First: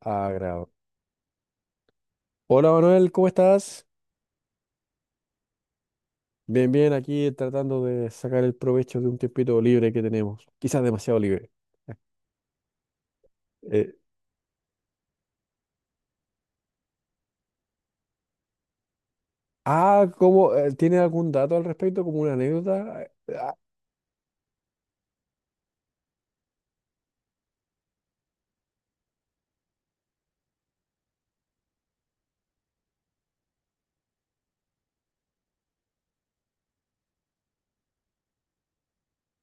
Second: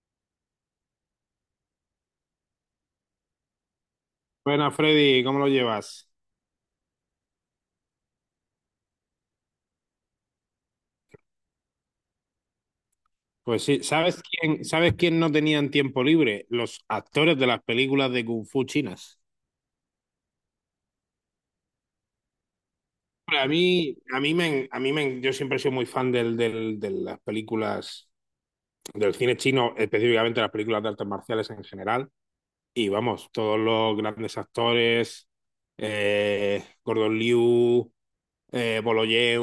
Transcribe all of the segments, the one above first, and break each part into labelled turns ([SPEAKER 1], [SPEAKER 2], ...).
[SPEAKER 1] Ah, grabo. Hola Manuel, ¿cómo estás?
[SPEAKER 2] Buenas, Freddy, ¿cómo lo llevas?
[SPEAKER 1] Bien, bien, aquí tratando de sacar el provecho de un tiempito libre que tenemos. Quizás demasiado libre.
[SPEAKER 2] Pues sí,
[SPEAKER 1] Eh,
[SPEAKER 2] ¿sabes quién no tenían tiempo libre? Los actores de las películas de Kung Fu chinas.
[SPEAKER 1] ah, ¿cómo? ¿Tiene algún dato al respecto? ¿Como una anécdota? Eh,
[SPEAKER 2] Hombre,
[SPEAKER 1] ah,
[SPEAKER 2] yo siempre he sido muy fan de las películas, del cine chino, específicamente las películas de artes marciales en general. Y vamos, todos los grandes actores, Gordon Liu, Boloyev,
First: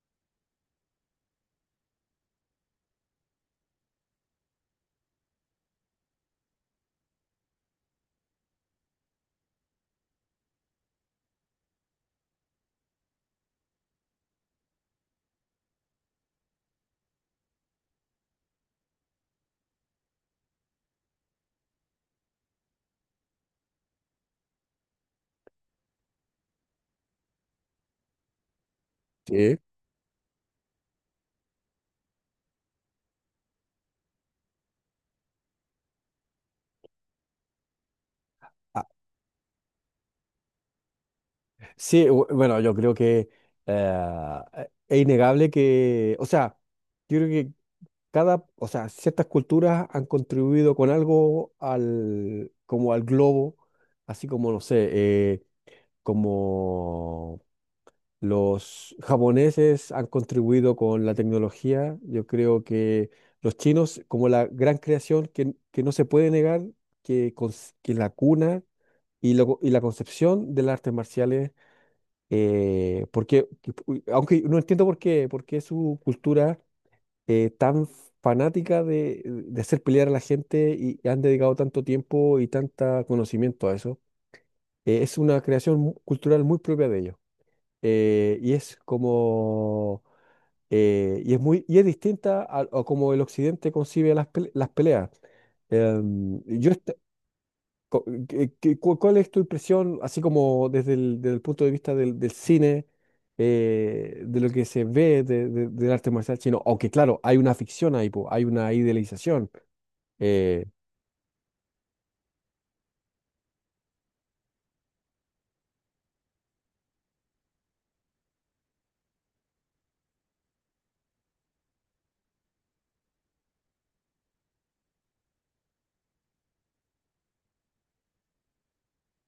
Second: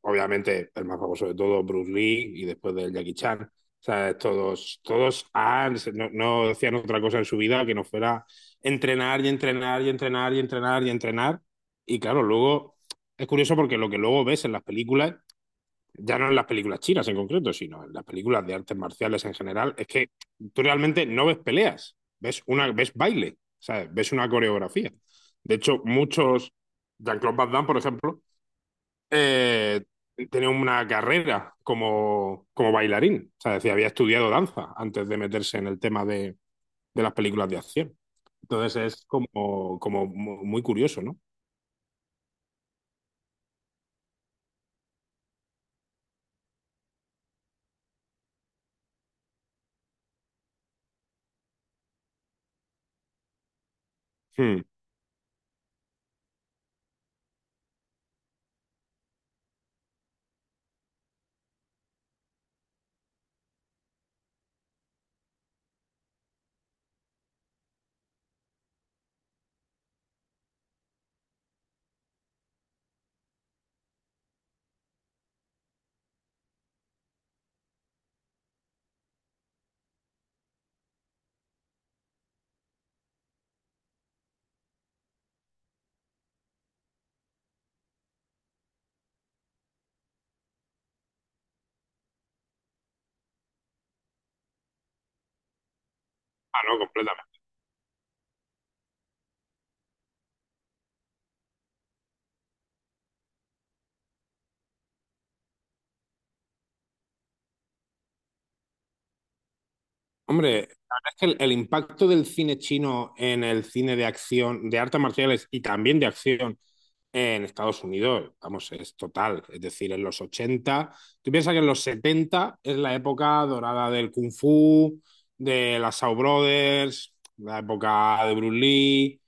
[SPEAKER 2] obviamente el más famoso de todos, Bruce Lee, y después del Jackie Chan. O sea, todos, todos han, no, no hacían otra cosa en su vida que no fuera entrenar y entrenar y entrenar y entrenar y entrenar. Y claro, luego es curioso porque lo que luego ves en las películas, ya no en las películas chinas en concreto, sino en las películas de artes marciales en general, es que tú realmente no ves peleas, ves, una, ves baile, ¿sabes? Ves una coreografía. De hecho, muchos, Jean-Claude Van Damme, por ejemplo,
[SPEAKER 1] sí.
[SPEAKER 2] eh, tenía una carrera como, como bailarín. O sea, decía, había estudiado danza antes de meterse en el tema de las películas de acción. Entonces
[SPEAKER 1] Ah,
[SPEAKER 2] es como, muy curioso, ¿no?
[SPEAKER 1] sí, bueno, yo creo que eh, es innegable que, o sea, yo creo que cada, o sea, ciertas culturas han contribuido con algo al, como al globo, así como, no
[SPEAKER 2] Hmm.
[SPEAKER 1] sé, como los japoneses han contribuido con la tecnología. Yo creo que los chinos, como la gran creación que no se puede negar, que, que la cuna y la concepción de las artes marciales, porque, aunque no entiendo por qué su cultura tan fanática de hacer pelear a la gente y han dedicado tanto tiempo y tanto conocimiento a eso, es una creación cultural muy propia de ellos, y es como y es distinta a como el Occidente concibe las, las peleas. Em,
[SPEAKER 2] Ah,
[SPEAKER 1] yo
[SPEAKER 2] no,
[SPEAKER 1] est- co- que- cu- ¿Cuál es tu impresión, así como desde el punto de vista del, del cine, de lo que se ve del arte marcial chino? Aunque claro, hay una ficción ahí, po, hay una idealización. Eh,
[SPEAKER 2] hombre, la verdad es que el impacto del cine chino en el cine de acción, de artes marciales y también de acción en Estados Unidos, vamos, es total. Es decir, en los 80. Tú piensas que en los 70 es la época dorada del Kung Fu, de las Shaw Brothers, la época de Bruce Lee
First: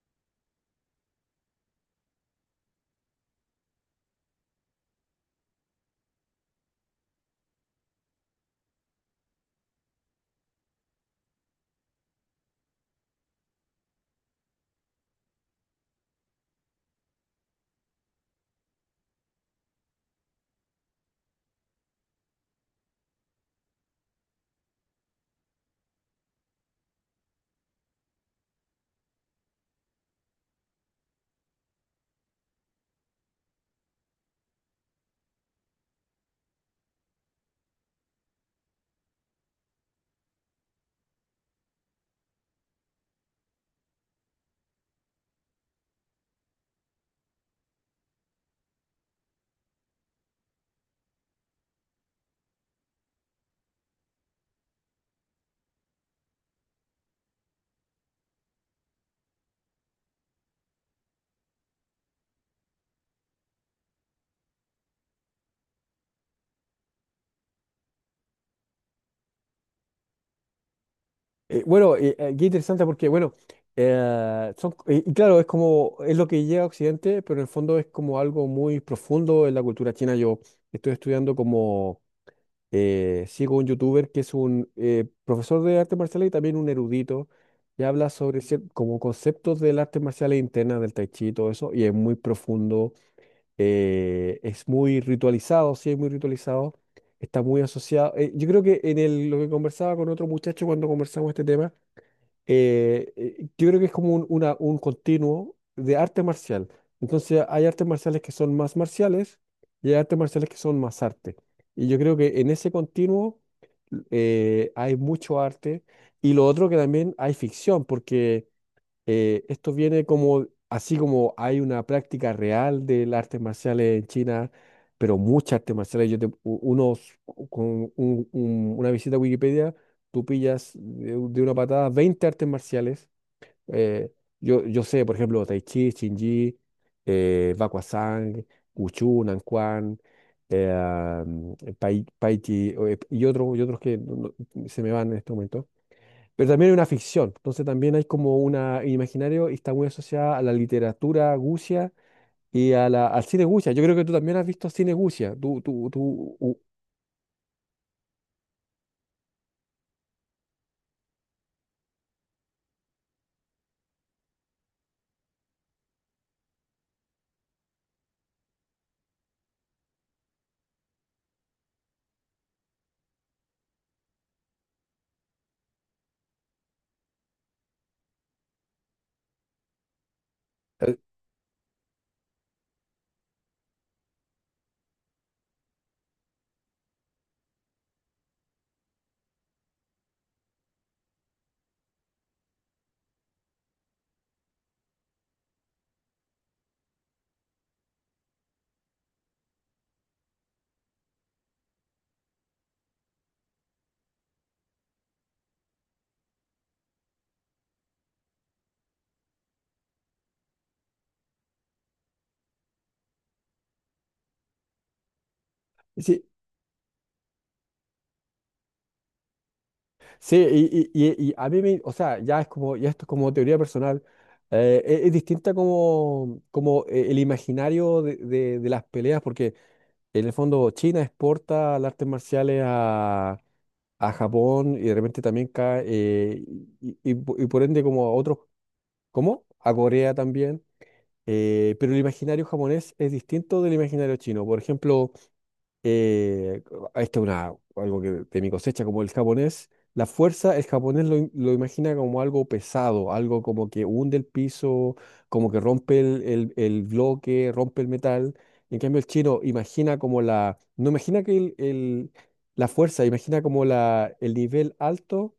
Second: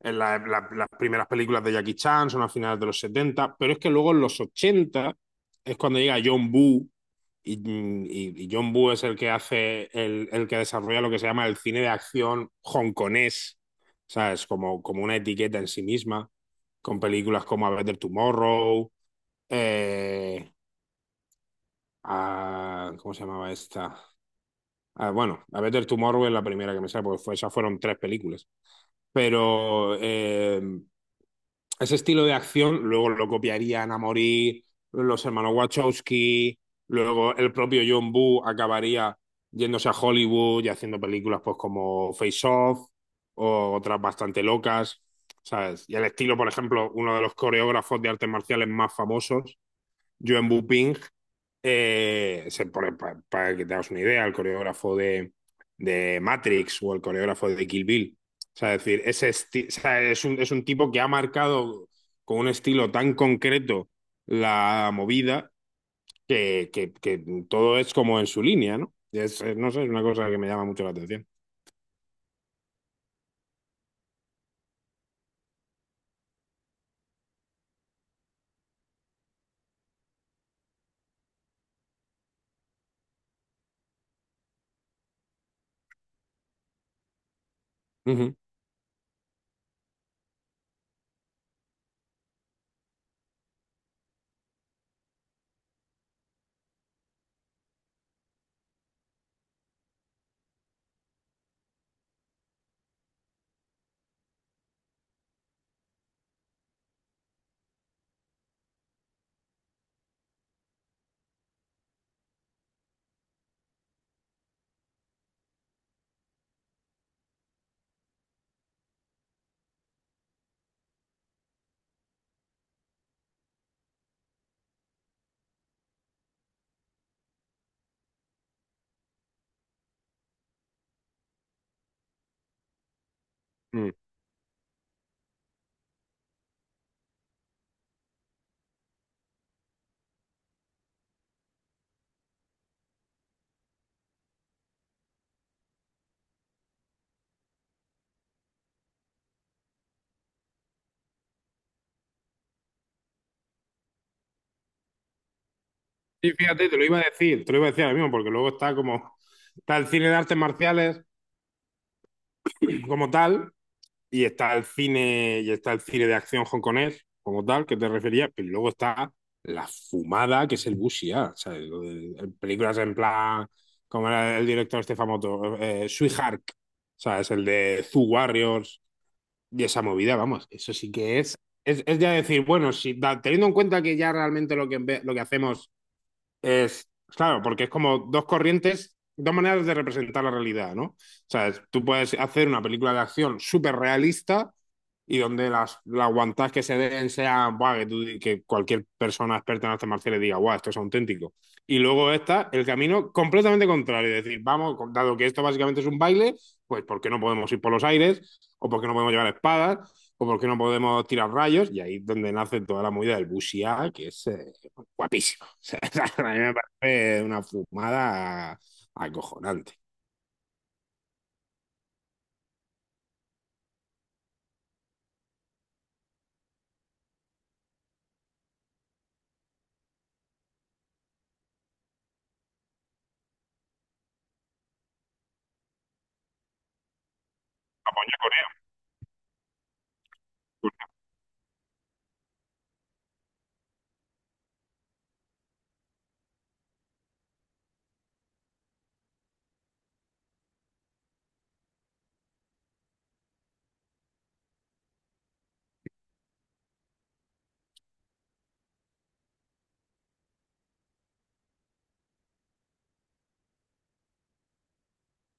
[SPEAKER 2] en las primeras películas de Jackie Chan son a finales de los setenta, pero es que luego en los 80 es cuando llega John Woo y, y John Woo es el que hace, el que desarrolla lo que se llama el cine de acción hongkonés, ¿sabes? Como, como una etiqueta en sí misma, con películas como A Better Tomorrow, eh, ¿cómo se llamaba esta? Ah, bueno, A Better Tomorrow es la primera que me sale, porque fue, esas fueron tres películas. Pero ese estilo de acción luego lo copiarían a morir los hermanos Wachowski, luego el propio John Woo acabaría yéndose a Hollywood y haciendo películas pues como Face Off o otras bastante locas, ¿sabes? Y el estilo, por ejemplo, uno de los coreógrafos de artes marciales más famosos, John Boo Ping, se pone, para que te hagas una idea, el coreógrafo de Matrix o el coreógrafo de Kill Bill. O sea, es decir, o sea, es un tipo que ha marcado con un estilo tan concreto la movida que, que todo es como en su línea, ¿no? Es, no sé, es una cosa que me llama mucho la atención.
[SPEAKER 1] Bueno, Qué interesante porque, bueno, y claro, es como, es lo que llega a Occidente, pero en el fondo es como algo muy profundo en la cultura china. Yo estoy estudiando como, sigo un youtuber que es un profesor de artes marciales y también un erudito, y habla
[SPEAKER 2] Ujú.
[SPEAKER 1] sobre como conceptos del arte marcial e interna, del tai chi y todo eso, y es muy profundo, es muy ritualizado, sí, es muy ritualizado, está muy asociado. Yo creo que en el, lo que conversaba con otro muchacho cuando conversamos este tema, yo creo que es como un, un continuo de arte marcial. Entonces hay artes marciales que son más marciales y hay artes marciales que son más arte. Y yo creo que en ese continuo hay mucho arte. Y lo otro que también hay ficción, porque esto viene como, así como hay una práctica real de las artes marciales en China, pero muchas artes marciales, unos, con una visita a Wikipedia, tú pillas de una patada 20 artes marciales.
[SPEAKER 2] Mm.
[SPEAKER 1] eh, yo sé, por ejemplo, tai chi, Chin Ji, Bakwazang, Wushu, Nanquan, eh, Pai Chi, o, y otros que se me van en este momento. Pero también hay una ficción, entonces también hay como una imaginario y está muy asociada a la literatura gucia y al cine gucia. Yo creo que tú también has visto cine gucia.
[SPEAKER 2] Sí, fíjate, te lo iba a decir, te lo iba a decir ahora mismo, porque luego está como, está el cine de artes marciales como tal, y está el cine, y está el cine de acción hongkonés, como tal, que te refería, pero luego está la fumada, que es el Bushia, ¿sabes? Lo películas en plan, como era el director este famoso, Sweetheart, ¿sabes? El de Zoo Warriors y esa movida, vamos, eso sí
[SPEAKER 1] Eh,
[SPEAKER 2] que es ya decir, bueno, si da- teniendo en cuenta que ya realmente lo que, lo que hacemos es, claro, porque es como dos corrientes, dos maneras de representar la realidad, ¿no? O sea, tú puedes hacer una película de acción súper realista y donde las guantás que se den sean, "Buah", que, que cualquier persona experta en artes marciales diga, guau, esto es auténtico. Y luego está el camino completamente contrario, es decir, vamos, dado que esto básicamente es un baile, pues ¿por qué no podemos ir por los aires? ¿O por qué no podemos llevar espadas? ¿O por qué no podemos tirar rayos? Y ahí es donde nace toda la movida del wuxia, que es, guapísimo. O sea, a
[SPEAKER 1] sí,
[SPEAKER 2] mí me parece una fumada acojonante.
[SPEAKER 1] sí, y a mí me, o sea, ya es como, ya esto es como teoría personal. Es distinta como, como el imaginario de las peleas, porque en el fondo China exporta las artes marciales a Japón y de repente también cae, y por ende como a otros. ¿Cómo? A Corea también. Pero el imaginario japonés es distinto del imaginario chino. Por ejemplo, eh, esto es algo que de mi cosecha, como el japonés, la fuerza, el japonés lo imagina como algo pesado, algo como que hunde el piso, como que rompe el bloque, rompe el metal. En cambio, el chino imagina como no imagina que la fuerza, imagina como el nivel alto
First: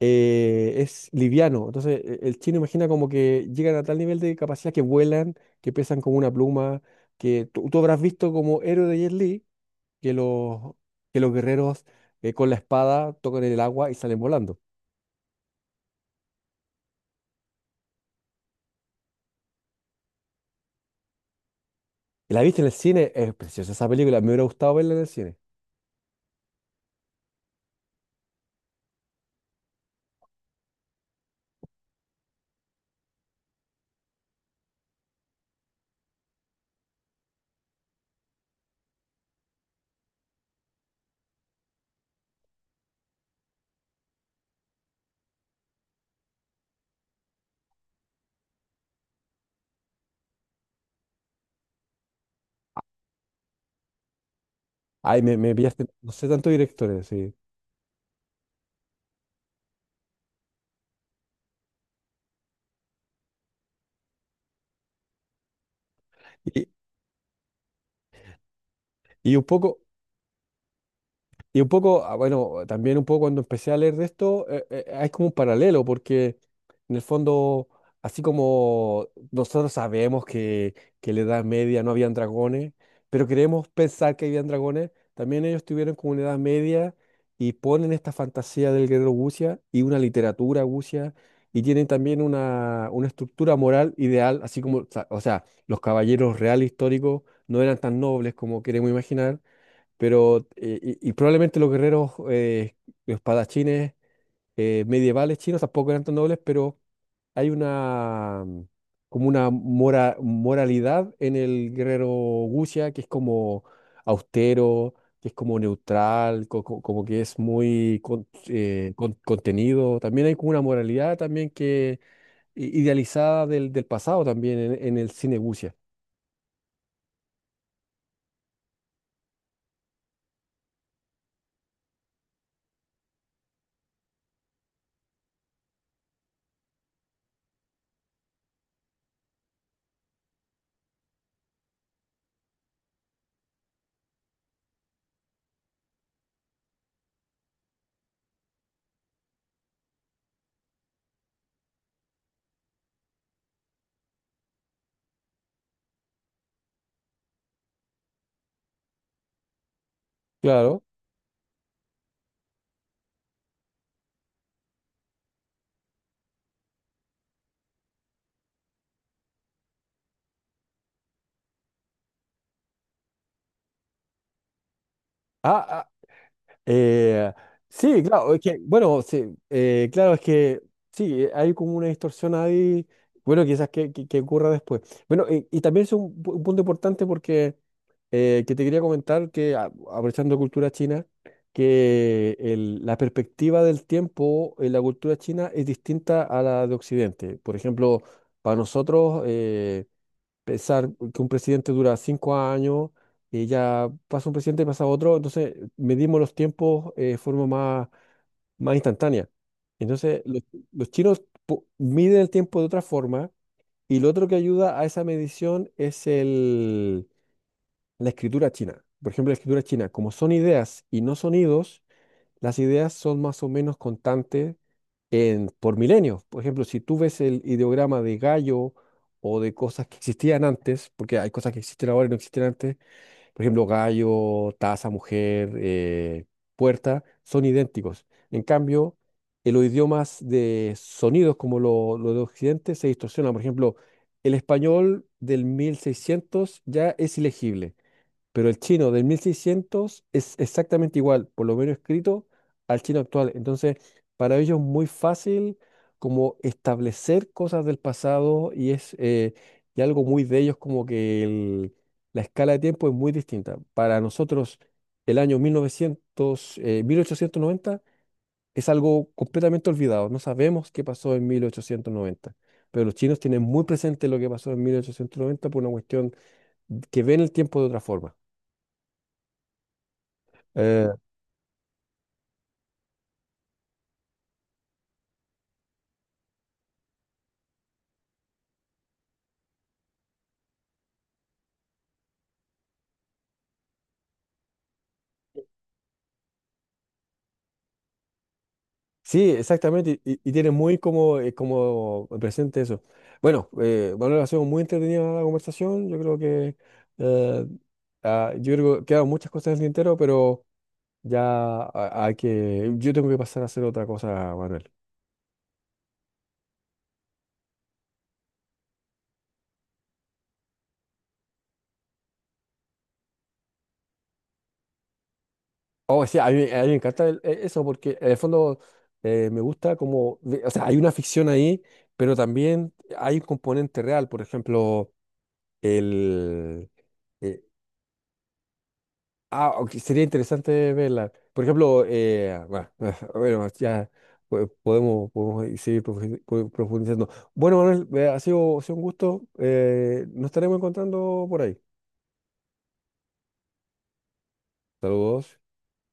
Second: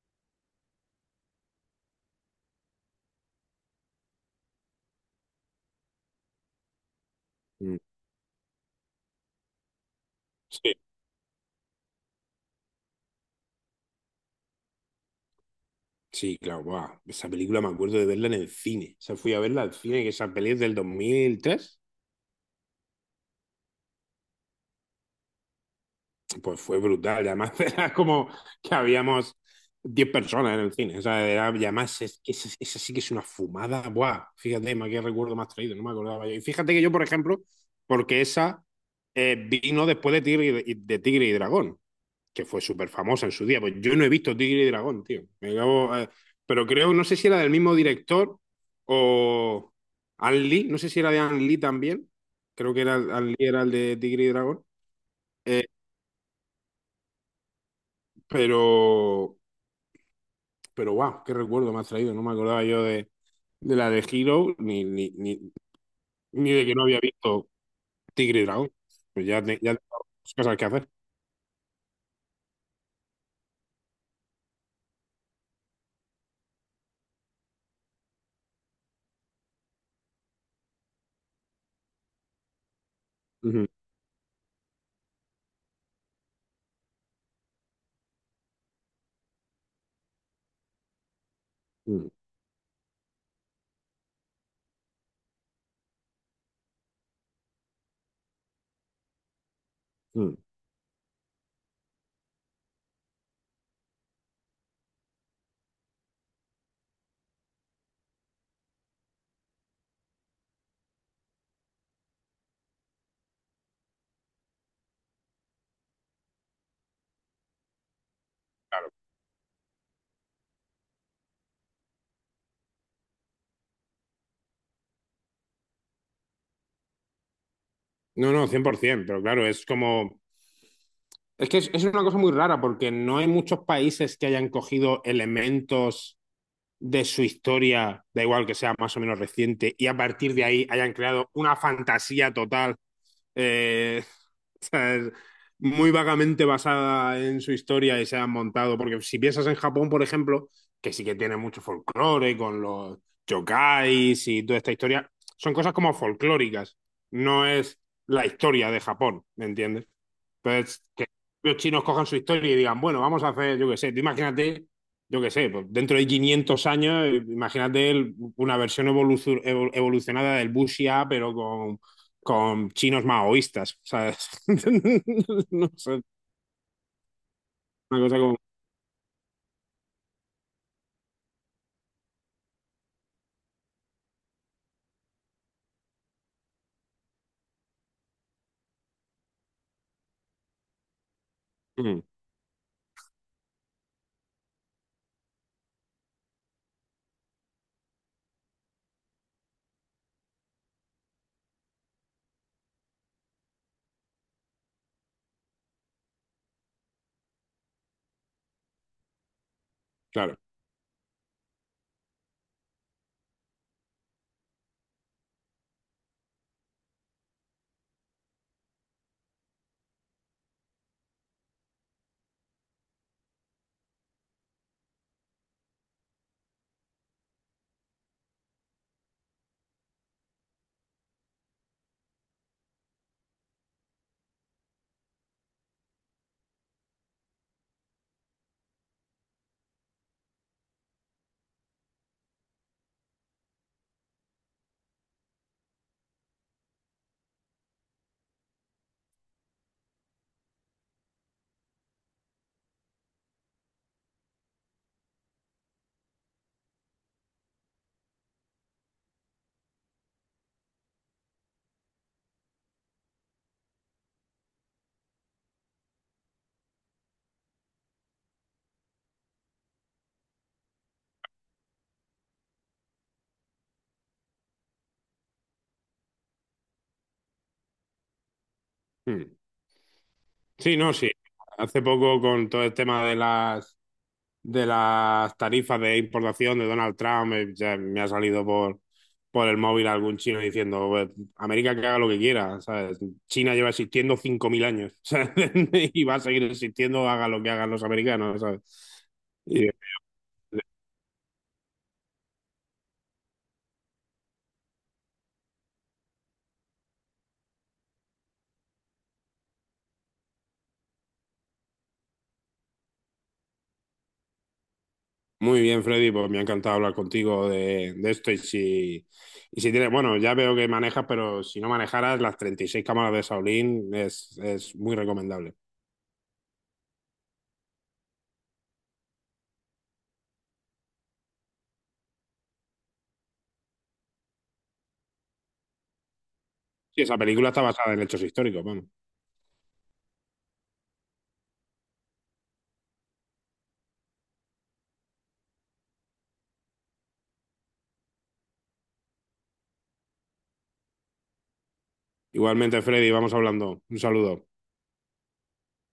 [SPEAKER 1] es liviano. Entonces, el chino imagina como que llegan a tal nivel de capacidad que vuelan, que pesan como una pluma, que tú,
[SPEAKER 2] Mm.
[SPEAKER 1] tú habrás visto como héroe de Jet Li, que los,
[SPEAKER 2] Sí,
[SPEAKER 1] que los guerreros con la espada tocan el agua y salen volando.
[SPEAKER 2] sí, claro, guau. Esa película me acuerdo de verla en el cine. O sea, fui a verla al cine, que esa peli es del 2003,
[SPEAKER 1] Y la viste en el cine, es preciosa esa película, me hubiera gustado verla en el cine.
[SPEAKER 2] pues fue brutal. Y además, era como que habíamos 10 personas en el cine. O sea, era, y además, es, que esa sí que es una fumada, guau. Fíjate, ma, qué recuerdo más traído, no me acordaba yo. Y fíjate que yo, por ejemplo, porque esa vino después de Tigre y, de Tigre y Dragón. Que fue súper famosa en su día. Pues yo no he visto Tigre y Dragón, tío. Me acabo, pero creo, no sé si era del mismo director o An Lee, no sé si era de An Lee también. Creo que era An Lee era el de Tigre y Dragón.
[SPEAKER 1] Ay, me
[SPEAKER 2] Eh,
[SPEAKER 1] pillaste, no sé tantos directores, sí.
[SPEAKER 2] pero, pero wow, qué recuerdo me has traído. No me acordaba yo de la de Hero ni de
[SPEAKER 1] Y,
[SPEAKER 2] que no había visto Tigre y Dragón. Pues
[SPEAKER 1] y
[SPEAKER 2] ya,
[SPEAKER 1] un
[SPEAKER 2] ya
[SPEAKER 1] poco,
[SPEAKER 2] tengo muchas cosas que hacer.
[SPEAKER 1] Y un poco, ah, bueno, también un poco cuando empecé a leer de esto, hay como un paralelo, porque en el fondo, así como nosotros sabemos que en la Edad Media no habían dragones, pero
[SPEAKER 2] Ujú,
[SPEAKER 1] queremos pensar que habían dragones, también ellos tuvieron como una Edad Media y ponen esta fantasía del guerrero Gucia y una literatura Gucia y tienen
[SPEAKER 2] ujú,
[SPEAKER 1] también una estructura moral ideal, así como, o sea, los caballeros reales históricos no eran tan nobles como queremos imaginar
[SPEAKER 2] ujú.
[SPEAKER 1] pero, y probablemente los guerreros, los espadachines medievales chinos tampoco eran tan nobles, pero hay como una moralidad en el guerrero Wuxia que es como austero, que es como neutral, como que es muy contenido. También hay como una moralidad también que idealizada del, del pasado también en el cine Wuxia.
[SPEAKER 2] No, no, 100%, pero claro, es como... Es que es una cosa muy rara porque no hay muchos países que hayan cogido elementos de su historia, da igual que sea más o menos reciente, y a partir de ahí hayan creado una fantasía total eh, O sea, es muy vagamente basada en su historia y se han montado. Porque si piensas en Japón, por ejemplo, que sí que tiene mucho folclore con los yokais y toda esta historia, son cosas como folclóricas. No es la historia de Japón, ¿me entiendes?
[SPEAKER 1] Claro.
[SPEAKER 2] Entonces, que los chinos cojan su historia y digan, bueno, vamos a hacer, yo qué sé, tú imagínate, yo qué sé, pues dentro de 500 años, imagínate una versión evolucionada del Wuxia, pero con chinos maoístas, ¿sabes? No
[SPEAKER 1] Ah,
[SPEAKER 2] sé,
[SPEAKER 1] Eh,
[SPEAKER 2] una
[SPEAKER 1] sí,
[SPEAKER 2] cosa
[SPEAKER 1] claro,
[SPEAKER 2] como...
[SPEAKER 1] es que, bueno, sí, claro, es que sí, hay como una distorsión ahí, bueno, quizás que, que ocurra después. Bueno, y también es un punto importante porque que te quería comentar que, aprovechando cultura china,
[SPEAKER 2] Mm,
[SPEAKER 1] que la perspectiva del tiempo en la cultura china es distinta a la de Occidente. Por ejemplo, para nosotros, pensar que un presidente dura 5 años y ya pasa un presidente y pasa otro, entonces medimos los tiempos de forma más instantánea. Entonces,
[SPEAKER 2] claro.
[SPEAKER 1] los chinos miden el tiempo de otra forma y lo otro que ayuda a esa medición es la escritura china. Por ejemplo, la escritura china, como son ideas y no sonidos, las ideas son más o menos constantes por milenios. Por ejemplo, si tú ves el ideograma de gallo o de cosas que existían antes, porque hay cosas que existen ahora y no existían antes, por ejemplo, gallo, taza, mujer, puerta, son idénticos. En cambio, en los idiomas de sonidos como lo de Occidente se distorsiona. Por ejemplo, el español del 1600 ya es ilegible. Pero el chino del 1600 es exactamente igual, por lo menos escrito, al chino actual. Entonces, para ellos es muy fácil como establecer cosas del pasado y es y algo muy de ellos como que la escala de tiempo es muy distinta. Para nosotros, el año 1900, 1890 es algo completamente olvidado. No sabemos qué pasó en 1890. Pero los chinos tienen muy presente lo que pasó en 1890 por una cuestión que ven el tiempo de otra forma.
[SPEAKER 2] Mm. Sí,
[SPEAKER 1] Eh,
[SPEAKER 2] no, sí. Hace poco con todo el tema de las tarifas de importación de Donald Trump, ya me ha salido por el móvil algún chino diciendo, "Pues, América que haga lo que quiera, ¿sabes? China lleva existiendo 5000 años, ¿sabes? Y va a seguir existiendo, haga lo que hagan los americanos, ¿sabes?
[SPEAKER 1] Sí,
[SPEAKER 2] Y,
[SPEAKER 1] exactamente, y tiene muy como, como presente eso. Bueno, Manuel, ha sido muy entretenida la conversación, eh, yo creo que quedan muchas cosas en el tintero, pero ya hay que, yo tengo que pasar a hacer otra cosa, Manuel.
[SPEAKER 2] muy bien, Freddy, pues me ha encantado hablar contigo de esto. Y si tienes, bueno, ya veo que manejas, pero si no manejaras, las 36 cámaras de Shaolin es muy recomendable.
[SPEAKER 1] Oh, sí, a mí me encanta eso, porque en el fondo me gusta como, o sea, hay una ficción ahí, pero también hay un componente real, por ejemplo, el...
[SPEAKER 2] Sí, esa
[SPEAKER 1] eh,
[SPEAKER 2] película está basada en hechos históricos, bueno.
[SPEAKER 1] Ah, ok, sería interesante verla. Por ejemplo, bueno, bueno, ya podemos seguir profundizando. Bueno, Manuel, ha sido un gusto. Nos estaremos encontrando por ahí.
[SPEAKER 2] Igualmente, Freddy, vamos hablando. Un saludo.
[SPEAKER 1] Saludos.